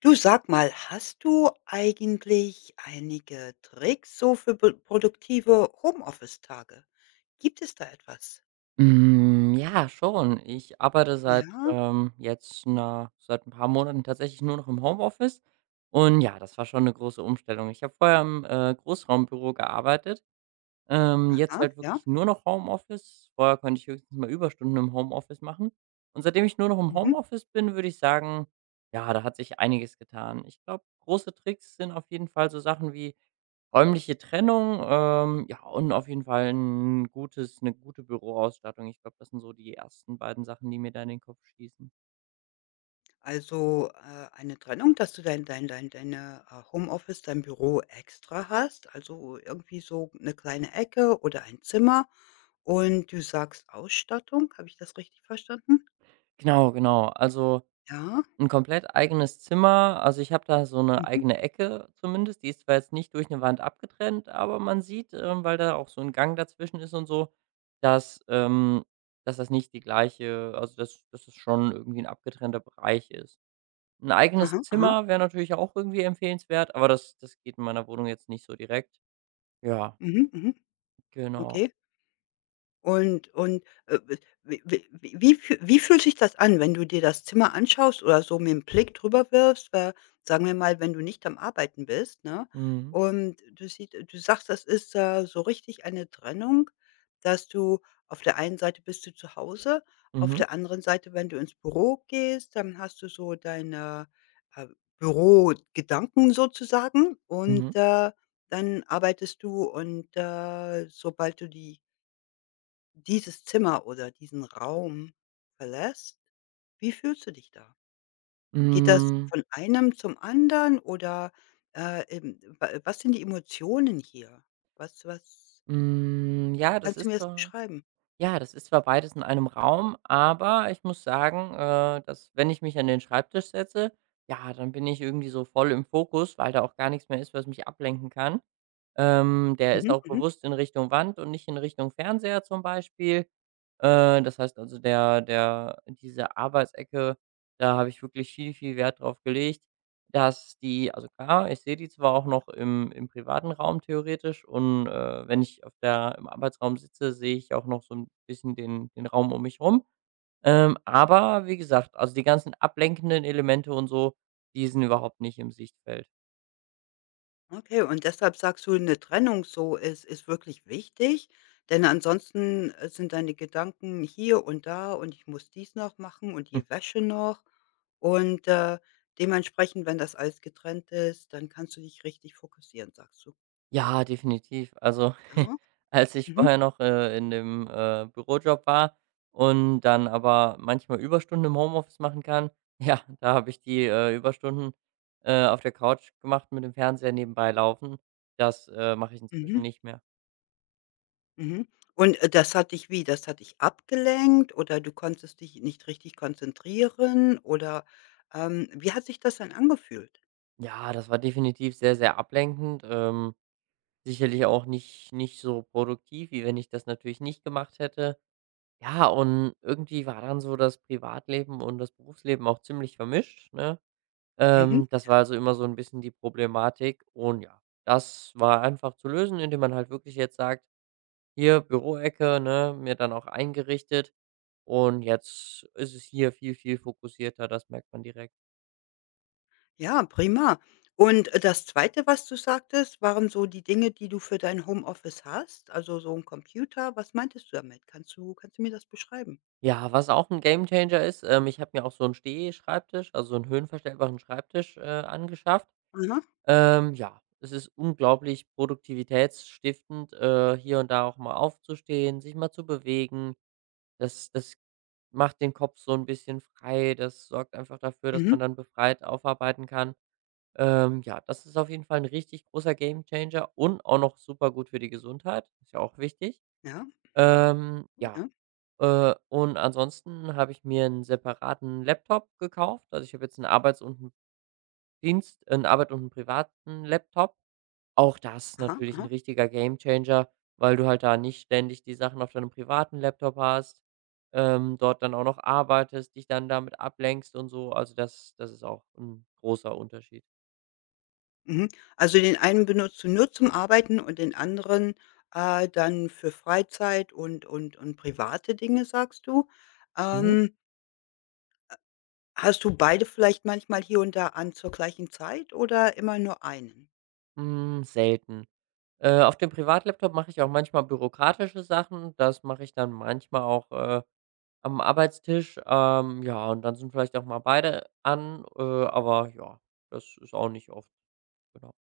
Du sag mal, hast du eigentlich einige Tricks so für pr produktive Homeoffice-Tage? Gibt es da etwas? Ja, schon. Ich arbeite seit, Ja, jetzt seit ein paar Monaten tatsächlich nur noch im Homeoffice, und ja, das war schon eine große Umstellung. Ich habe vorher im, Großraumbüro gearbeitet, jetzt aha, halt ja, wirklich nur noch Homeoffice. Vorher konnte ich höchstens mal Überstunden im Homeoffice machen. Und seitdem ich nur noch im mhm. Homeoffice bin, würde ich sagen, ja, da hat sich einiges getan. Ich glaube, große Tricks sind auf jeden Fall so Sachen wie räumliche Trennung, ja, und auf jeden Fall eine gute Büroausstattung. Ich glaube, das sind so die ersten beiden Sachen, die mir da in den Kopf schießen. Also, eine Trennung, dass du dein dein dein deine, Homeoffice, dein Büro extra hast, also irgendwie so eine kleine Ecke oder ein Zimmer, und du sagst Ausstattung, habe ich das richtig verstanden? Genau, genau. Also, Ja, ein komplett eigenes Zimmer. Also, ich habe da so eine mhm, eigene Ecke zumindest. Die ist zwar jetzt nicht durch eine Wand abgetrennt, aber man sieht, weil da auch so ein Gang dazwischen ist und so, dass, das nicht die gleiche, also, dass das schon irgendwie ein abgetrennter Bereich ist. Ein eigenes aha, aha, Zimmer wäre natürlich auch irgendwie empfehlenswert, aber das geht in meiner Wohnung jetzt nicht so direkt. Ja, mhm, mhm, genau. okay. Und, w w w wie füh wie fühlt sich das an, wenn du dir das Zimmer anschaust oder so mit dem Blick drüber wirfst, sagen wir mal, wenn du nicht am Arbeiten bist, ne? Mhm. Und du siehst, du sagst, das ist so richtig eine Trennung, dass du auf der einen Seite bist du zu Hause, auf Mhm. der anderen Seite, wenn du ins Büro gehst, dann hast du so deine, äh, Bürogedanken sozusagen, undMhm. Dann arbeitest du, und sobald du dieses Zimmer oder diesen Raum verlässt, wie fühlst du dich da? Geht das Hm, von einem zum anderen oder, wa was sind die Emotionen hier? Was was hm, ja, das kannst du mir ist das zwar beschreiben? ja, das ist zwar beides in einem Raum, aber ich muss sagen, dass, wenn ich mich an den Schreibtisch setze, ja, dann bin ich irgendwie so voll im Fokus, weil da auch gar nichts mehr ist, was mich ablenken kann. Der ist Mhm, auch mhm. bewusst in Richtung Wand und nicht in Richtung Fernseher zum Beispiel. Das heißt also, der der diese Arbeitsecke, da habe ich wirklich viel, viel Wert drauf gelegt, dass die, also klar, ich sehe die zwar auch noch im privaten Raum theoretisch, und, wenn ich auf der im Arbeitsraum sitze, sehe ich auch noch so ein bisschen den Raum um mich rum. Aber wie gesagt, also die ganzen ablenkenden Elemente und so, die sind überhaupt nicht im Sichtfeld. Okay, und deshalb sagst du, eine Trennung so ist wirklich wichtig, denn ansonsten sind deine Gedanken hier und da, und ich muss dies noch machen und die Wäsche noch, und dementsprechend, wenn das alles getrennt ist, dann kannst du dich richtig fokussieren, sagst du. Ja, definitiv. Also, Ja. als ich Mhm. vorher noch, in dem, Bürojob war und dann aber manchmal Überstunden im Homeoffice machen kann, ja, da habe ich die, Überstunden, auf der Couch gemacht mit dem Fernseher nebenbei laufen. Das, mache ich inzwischen Mhm. nicht mehr. Mhm. Und, das hat dich wie? Das hat dich abgelenkt, oder du konntest dich nicht richtig konzentrieren, oder, wie hat sich das dann angefühlt? Ja, das war definitiv sehr, sehr ablenkend. Sicherlich auch nicht so produktiv, wie wenn ich das natürlich nicht gemacht hätte. Ja, und irgendwie war dann so das Privatleben und das Berufsleben auch ziemlich vermischt, ne? Mhm. Das war also immer so ein bisschen die Problematik, und ja, das war einfach zu lösen, indem man halt wirklich jetzt sagt: „Hier Büroecke“, ne, mir dann auch eingerichtet, und jetzt ist es hier viel, viel fokussierter, das merkt man direkt. Ja, prima. Und, das Zweite, was du sagtest, waren so die Dinge, die du für dein Homeoffice hast, also so ein Computer. Was meintest du damit? Kannst du mir das beschreiben? Ja, was auch ein Gamechanger ist, ich habe mir auch so einen Stehschreibtisch, also so 'n höhenverstellbaren Schreibtisch, angeschafft. Aha. Ja, es ist unglaublich produktivitätsstiftend, hier und da auch mal aufzustehen, sich mal zu bewegen. Das macht den Kopf so ein bisschen frei. Das sorgt einfach dafür, dass Mhm. man dann befreit aufarbeiten kann. Ja, das ist auf jeden Fall ein richtig großer Gamechanger und auch noch super gut für die Gesundheit, ist ja auch wichtig. Ja, Ja, ja. Und ansonsten habe ich mir einen separaten Laptop gekauft. Also, ich habe jetzt einen Arbeit und einen privaten Laptop. Auch das Aha, natürlich 'n aha. richtiger Gamechanger, weil du halt da nicht ständig die Sachen auf deinem privaten Laptop hast, dort dann auch noch arbeitest, dich dann damit ablenkst und so. Also, das ist auch 'n großer Unterschied. Mhm. Also, den einen benutzt du nur zum Arbeiten und den anderen, dann für Freizeit und private Dinge, sagst du. Mhm. Ähm, hast du beide vielleicht manchmal hier und da an zur gleichen Zeit oder immer nur einen? Hm, selten. Auf dem Privatlaptop mache ich auch manchmal bürokratische Sachen. Das mache ich dann manchmal auch, am Arbeitstisch. Ja, und dann sind vielleicht auch mal beide an, aber ja, das ist auch nicht oft, genau.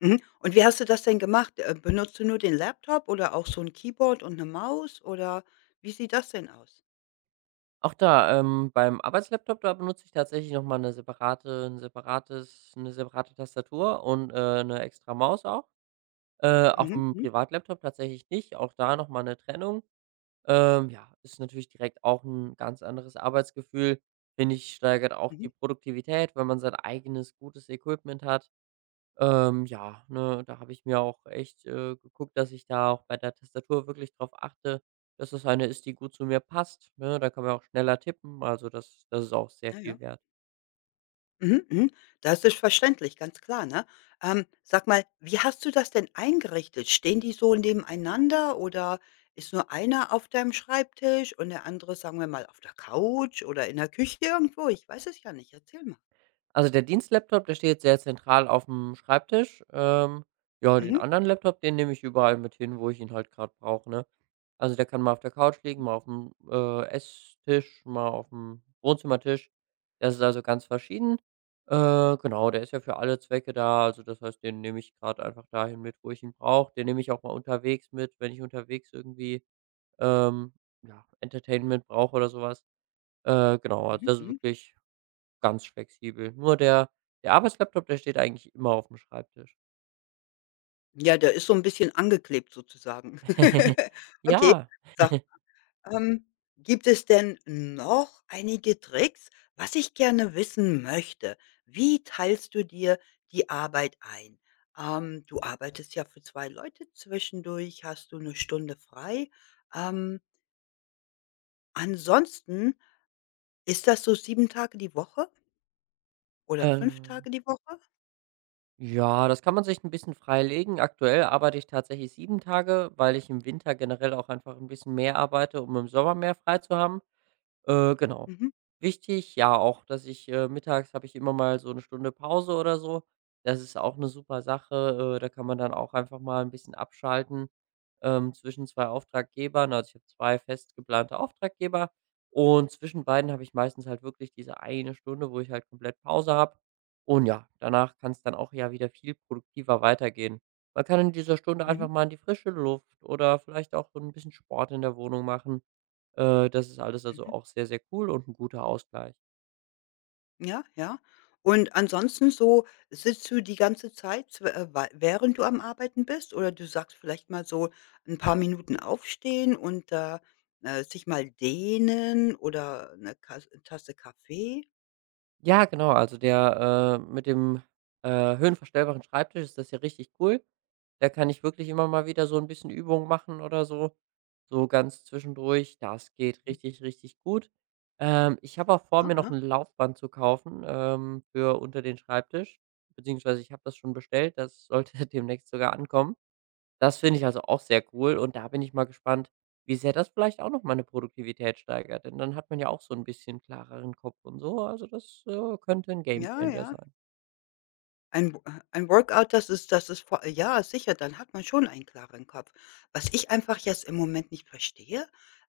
Mhm. Und wie hast du das denn gemacht? Benutzt du nur den Laptop oder auch so ein Keyboard und eine Maus, oder wie sieht das denn aus? Auch da, beim Arbeitslaptop, da benutze ich tatsächlich noch mal 'ne separate ein separates eine separate Tastatur und, 'ne extra Maus auch. Auf Mhm, dem mhm, Privatlaptop tatsächlich nicht, auch da noch mal 'ne Trennung. Ja, ist natürlich direkt auch ein ganz anderes Arbeitsgefühl, finde ich, steigert auch mhm. die Produktivität, wenn man sein eigenes gutes Equipment hat. Ja, ne, da habe ich mir auch echt, geguckt, dass ich da auch bei der Tastatur wirklich drauf achte, dass das eine ist, die gut zu mir passt, ne? Da kann man auch schneller tippen, also das ist auch sehr Ja, viel ja. wert. Mhm, mhm. Das ist verständlich, ganz klar, ne? Sag mal, wie hast du das denn eingerichtet? Stehen die so nebeneinander, oder ist nur einer auf deinem Schreibtisch und der andere, sagen wir mal, auf der Couch oder in der Küche irgendwo? Ich weiß es ja nicht. Erzähl mal. Also, der Dienstlaptop, der steht sehr zentral auf dem Schreibtisch. Ja, den Mhm, anderen Laptop, den nehme ich überall mit hin, wo ich ihn halt gerade brauche, ne? Also, der kann mal auf der Couch liegen, mal auf'm, Esstisch, mal auf dem Wohnzimmertisch. Das ist also ganz verschieden. Genau, der ist ja für alle Zwecke da. Also, das heißt, den nehme ich gerade einfach dahin mit, wo ich ihn brauche. Den nehme ich auch mal unterwegs mit, wenn ich unterwegs irgendwie, ähm, ja, Entertainment brauche oder sowas. Genau, also, mhm, das ist mhm. wirklich ganz flexibel. Nur der Arbeitslaptop, der steht eigentlich immer auf dem Schreibtisch. Ja, der ist so ein bisschen angeklebt sozusagen. Okay. Ja, Sag Ähm, Gibt es denn noch einige Tricks? Was ich gerne wissen möchte: Wie teilst du dir die Arbeit ein? Du arbeitest ja für 2 Leute, zwischendurch hast du eine Stunde frei. Ähm, ansonsten, ist das so 7 Tage die Woche oder 5 ähm, Tage die Woche? ja, das kann man sich ein bisschen freilegen. Aktuell arbeite ich tatsächlich 7 Tage, weil ich im Winter generell auch einfach ein bisschen mehr arbeite, um im Sommer mehr frei zu haben. Genau. Mhm, Wichtig, ja, auch, dass ich mittags habe ich immer mal so eine Stunde Pause oder so. Das ist auch eine super Sache. Da kann man dann auch einfach mal ein bisschen abschalten, zwischen 2 Auftraggebern. Also, ich habe 2 fest geplante Auftraggeber, und zwischen beiden habe ich meistens halt wirklich diese eine Stunde, wo ich halt komplett Pause habe. Und ja, danach kann es dann auch ja wieder viel produktiver weitergehen. Man kann in dieser Stunde einfach mhm, mal in die frische Luft oder vielleicht auch so ein bisschen Sport in der Wohnung machen. Das ist alles also mhm. auch sehr, sehr cool und ein guter Ausgleich. Ja, ja. Und ansonsten so, sitzt du die ganze Zeit, zw wei während du am Arbeiten bist, oder du sagst vielleicht mal so ein paar Minuten aufstehen und da, sich mal dehnen oder eine Kas Tasse Kaffee? Ja, genau, also der, mit dem, höhenverstellbaren Schreibtisch ist das ja richtig cool. Da kann ich wirklich immer mal wieder so ein bisschen Übung machen oder so, so ganz zwischendurch. Das geht Hm. richtig, richtig gut. Ich habe auch vor, mir noch Aha, ein Laufband zu kaufen, für unter den Schreibtisch, beziehungsweise ich habe das schon bestellt. Das sollte demnächst sogar ankommen. Das finde ich also auch sehr cool, und da bin ich mal gespannt, wie sehr das vielleicht auch noch meine Produktivität steigert, denn dann hat man ja auch so ein bisschen klareren Kopf und so. Also, das, könnte ein ja, Gamechanger ja. sein. Ein W ein Workout, das ist vor ja, sicher, dann hat man schon einen klaren Kopf. Was ich einfach jetzt im Moment nicht verstehe,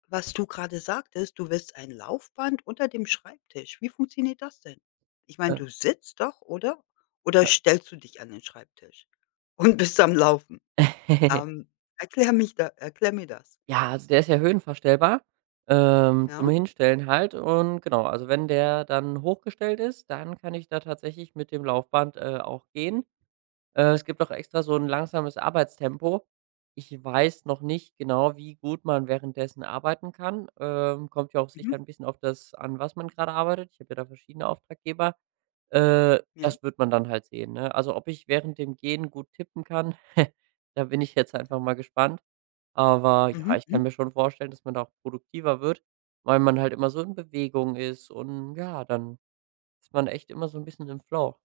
was du gerade sagtest, du willst ein Laufband unter dem Schreibtisch. Wie funktioniert das denn? Ich meine, Ja, du sitzt doch, oder? Oder stellst du dich an den Schreibtisch und bist am Laufen? ja. Ähm, erklär mich da erklär mir das. Ja, also, der ist ja höhenverstellbar, zum Ja? Hinstellen halt, und genau, also, wenn der dann hochgestellt ist, dann kann ich da tatsächlich mit dem Laufband, auch gehen. Es gibt auch extra so ein langsames Arbeitstempo. Ich weiß noch nicht genau, wie gut man währenddessen arbeiten kann. Kommt ja auch sicher Mhm. ein bisschen auf das an, was man gerade arbeitet. Ich habe ja da verschiedene Auftraggeber. Ja. Das wird man dann halt sehen, ne? Also, ob ich während dem Gehen gut tippen kann, da bin ich jetzt einfach mal gespannt. Aber ja, Mhm. ich kann Mhm. mir schon vorstellen, dass man da auch produktiver wird, weil man halt immer so in Bewegung ist, und ja, dann ist man echt immer so ein bisschen im Flow.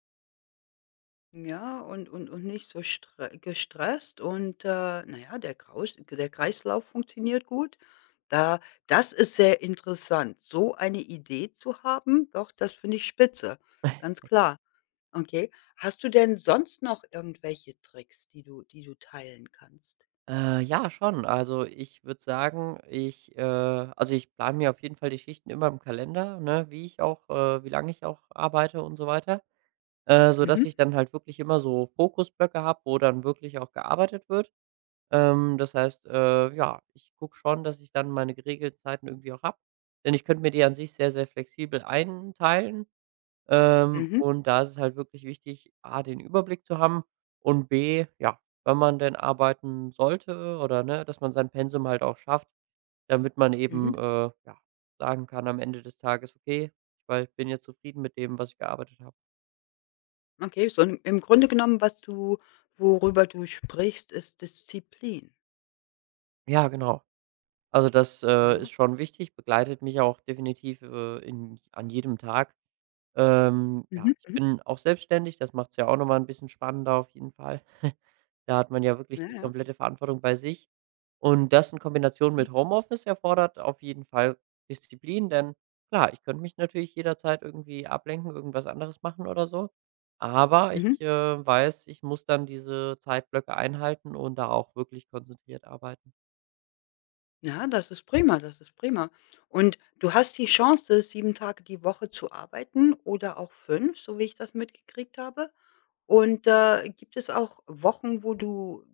Ja, und nicht so stre gestresst und, na ja, der Kreislauf funktioniert gut. Da, das ist sehr interessant, so eine Idee zu haben. Doch, das finde ich spitze, ganz klar. Okay. Hast du denn sonst noch irgendwelche Tricks, die du teilen kannst? Ja, schon. Also, ich würde sagen, ich also, ich plane mir auf jeden Fall die Schichten immer im Kalender, ne, wie ich auch wie lange ich auch arbeite und so weiter, sodass Mhm, ich dann halt wirklich immer so Fokusblöcke habe, wo dann wirklich auch gearbeitet wird. Das heißt, ja, ich gucke schon, dass ich dann meine geregelten Zeiten irgendwie auch habe, denn ich könnte mir die an sich sehr, sehr flexibel einteilen. Mhm, Und da ist es halt wirklich wichtig, A, den Überblick zu haben und B, ja, wenn man denn arbeiten sollte oder, ne, dass man sein Pensum halt auch schafft, damit man mhm. eben, ja, sagen kann am Ende des Tages: „Okay, weil ich bin jetzt zufrieden mit dem, was ich gearbeitet habe.“ Okay, so im Grunde genommen, was du worüber du sprichst, ist Disziplin. Ja, genau. Also das, Ja. ist schon wichtig, begleitet mich auch definitiv, in an jedem Tag. Ja, Mhm, ich mhm. bin auch selbstständig, das macht es ja auch noch mal 'n bisschen spannender auf jeden Fall. Da hat man ja wirklich Ja, die ja. komplette Verantwortung bei sich. Und das in Kombination Mhm, mit Homeoffice erfordert auf jeden Fall Disziplin, denn klar, ich könnte mich natürlich jederzeit irgendwie ablenken, irgendwas anderes machen oder so, aber ich, mhm. Weiß, ich muss dann diese Zeitblöcke einhalten und da auch wirklich konzentriert arbeiten. Ja, das ist prima, das ist prima. Und du hast die Chance, 7 Tage die Woche zu arbeiten oder auch 5, so wie ich das mitgekriegt habe. Und, gibt es auch Wochen, wo du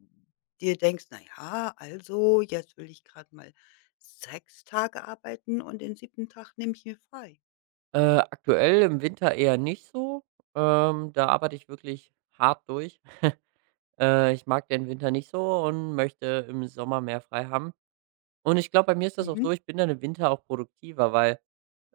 dir denkst: „Na ja, also jetzt will ich gerade mal 6 Tage arbeiten und den siebten Tag nehme ich mir frei.“ Aktuell im Winter eher nicht so, da arbeite ich wirklich hart durch. Ich mag den Winter nicht so und möchte im Sommer mehr frei haben. Und ich glaube, bei mir ist das auch Mhm. so, ich bin dann im Winter auch produktiver, weil,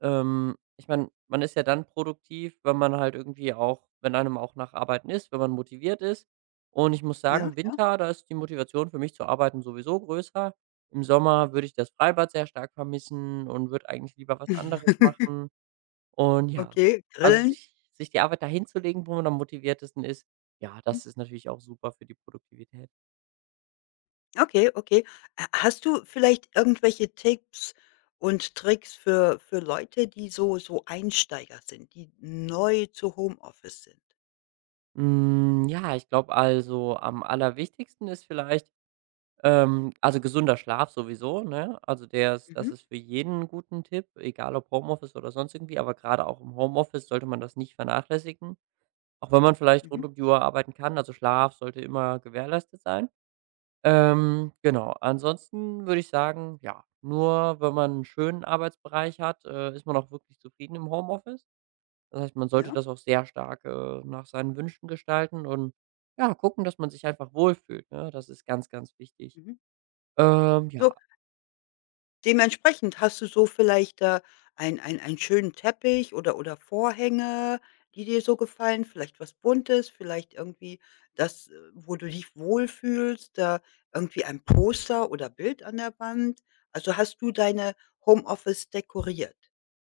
ich meine, man ist ja dann produktiv, wenn man halt irgendwie auch, wenn einem auch nach Arbeiten ist, wenn man motiviert ist. Und ich muss Ja, sagen, ja. Winter, da ist die Motivation für mich zu arbeiten sowieso größer. Im Sommer würde ich das Freibad sehr stark vermissen und würde eigentlich lieber was anderes machen. Und ja, Okay, also grillen. Sich die Arbeit dahin zu legen, wo man am motiviertesten ist, ja, das ist natürlich auch super für die Produktivität. Okay, okay. Ha hast du vielleicht irgendwelche Tipps und Tricks für Leute, die so Einsteiger sind, die neu zu Homeoffice sind? Hm, ja, ich glaube, also, am allerwichtigsten ist vielleicht also, gesunder Schlaf sowieso, ne? Also, der ist das Mhm, ist für jeden 'n guten Tipp, egal ob Homeoffice oder sonst irgendwie, aber gerade auch im Homeoffice sollte man das nicht vernachlässigen, auch wenn man vielleicht mhm, rund um die Uhr arbeiten kann. Also, Schlaf sollte immer gewährleistet sein. Genau, ansonsten würde ich sagen, ja, nur wenn man einen schönen Arbeitsbereich hat, ist man auch wirklich zufrieden im Homeoffice. Das heißt, man sollte ja, das auch sehr stark, nach seinen Wünschen gestalten, und ja, gucken, dass man sich einfach wohlfühlt, ne? Das ist ganz, ganz wichtig. mhm. Ja, So, dementsprechend hast du so vielleicht, einen schönen Teppich oder Vorhänge, die dir so gefallen, vielleicht was Buntes, vielleicht irgendwie das, wo du dich wohlfühlst, da irgendwie ein Poster oder Bild an der Wand. Also, hast du deine Homeoffice dekoriert?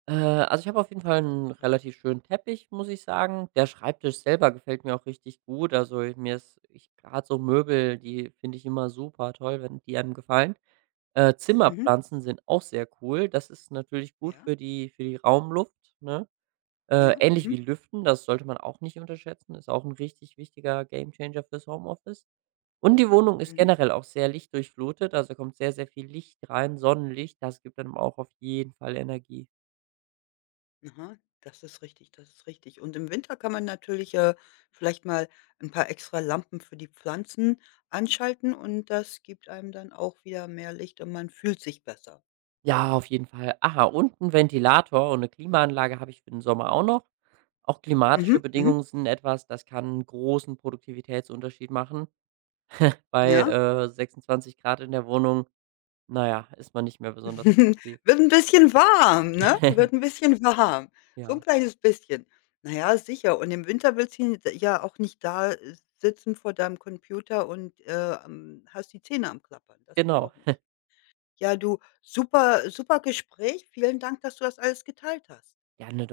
also, ich habe auf jeden Das Fall ist einen die Frage. relativ schönen Teppich, muss ich sagen. Der Schreibtisch selber gefällt mir auch richtig gut. Also, ich- mir ist ich grad so Möbel, die finde ich immer super toll, wenn die einem gefallen. Mhm. Zimmerpflanzen sind auch sehr cool. Das ist natürlich gut Ja, für die Raumluft, ne? Ja. Ähnlich wie Mhm. Lüften, das sollte man auch nicht unterschätzen, ist auch ein richtig wichtiger Gamechanger fürs Homeoffice. Und die Wohnung ist Mhm. generell auch sehr lichtdurchflutet, also kommt sehr, sehr viel Licht rein, Sonnenlicht, das gibt einem auch auf jeden Fall Energie. Aha, das ist richtig, das ist richtig. Und im Winter kann man natürlich, vielleicht mal ein paar extra Lampen für die Pflanzen anschalten, und das gibt einem dann auch wieder mehr Licht und man fühlt sich besser. Ja, auf jeden Fall. Aha, und 'n Ventilator und eine Klimaanlage habe ich für den Sommer auch noch. Auch klimatische Mhm. Mhm. Bedingungen sind etwas, das kann 'n großen Produktivitätsunterschied machen. Bei, Ja. 26 Grad in der Wohnung, naja, ist man nicht mehr besonders produktiv. Wird ein bisschen warm, ne? Wird ein bisschen warm. So ein Ja, kleines bisschen. Na ja, sicher. Und im Winter willst du ja auch nicht da, sitzen vor deinem Computer und, hast die Zähne am Klappern. Das geht genau. auch nicht. Ja, du, super super Gespräch. Vielen Dank, dass du das alles geteilt hast. Ja, 'ne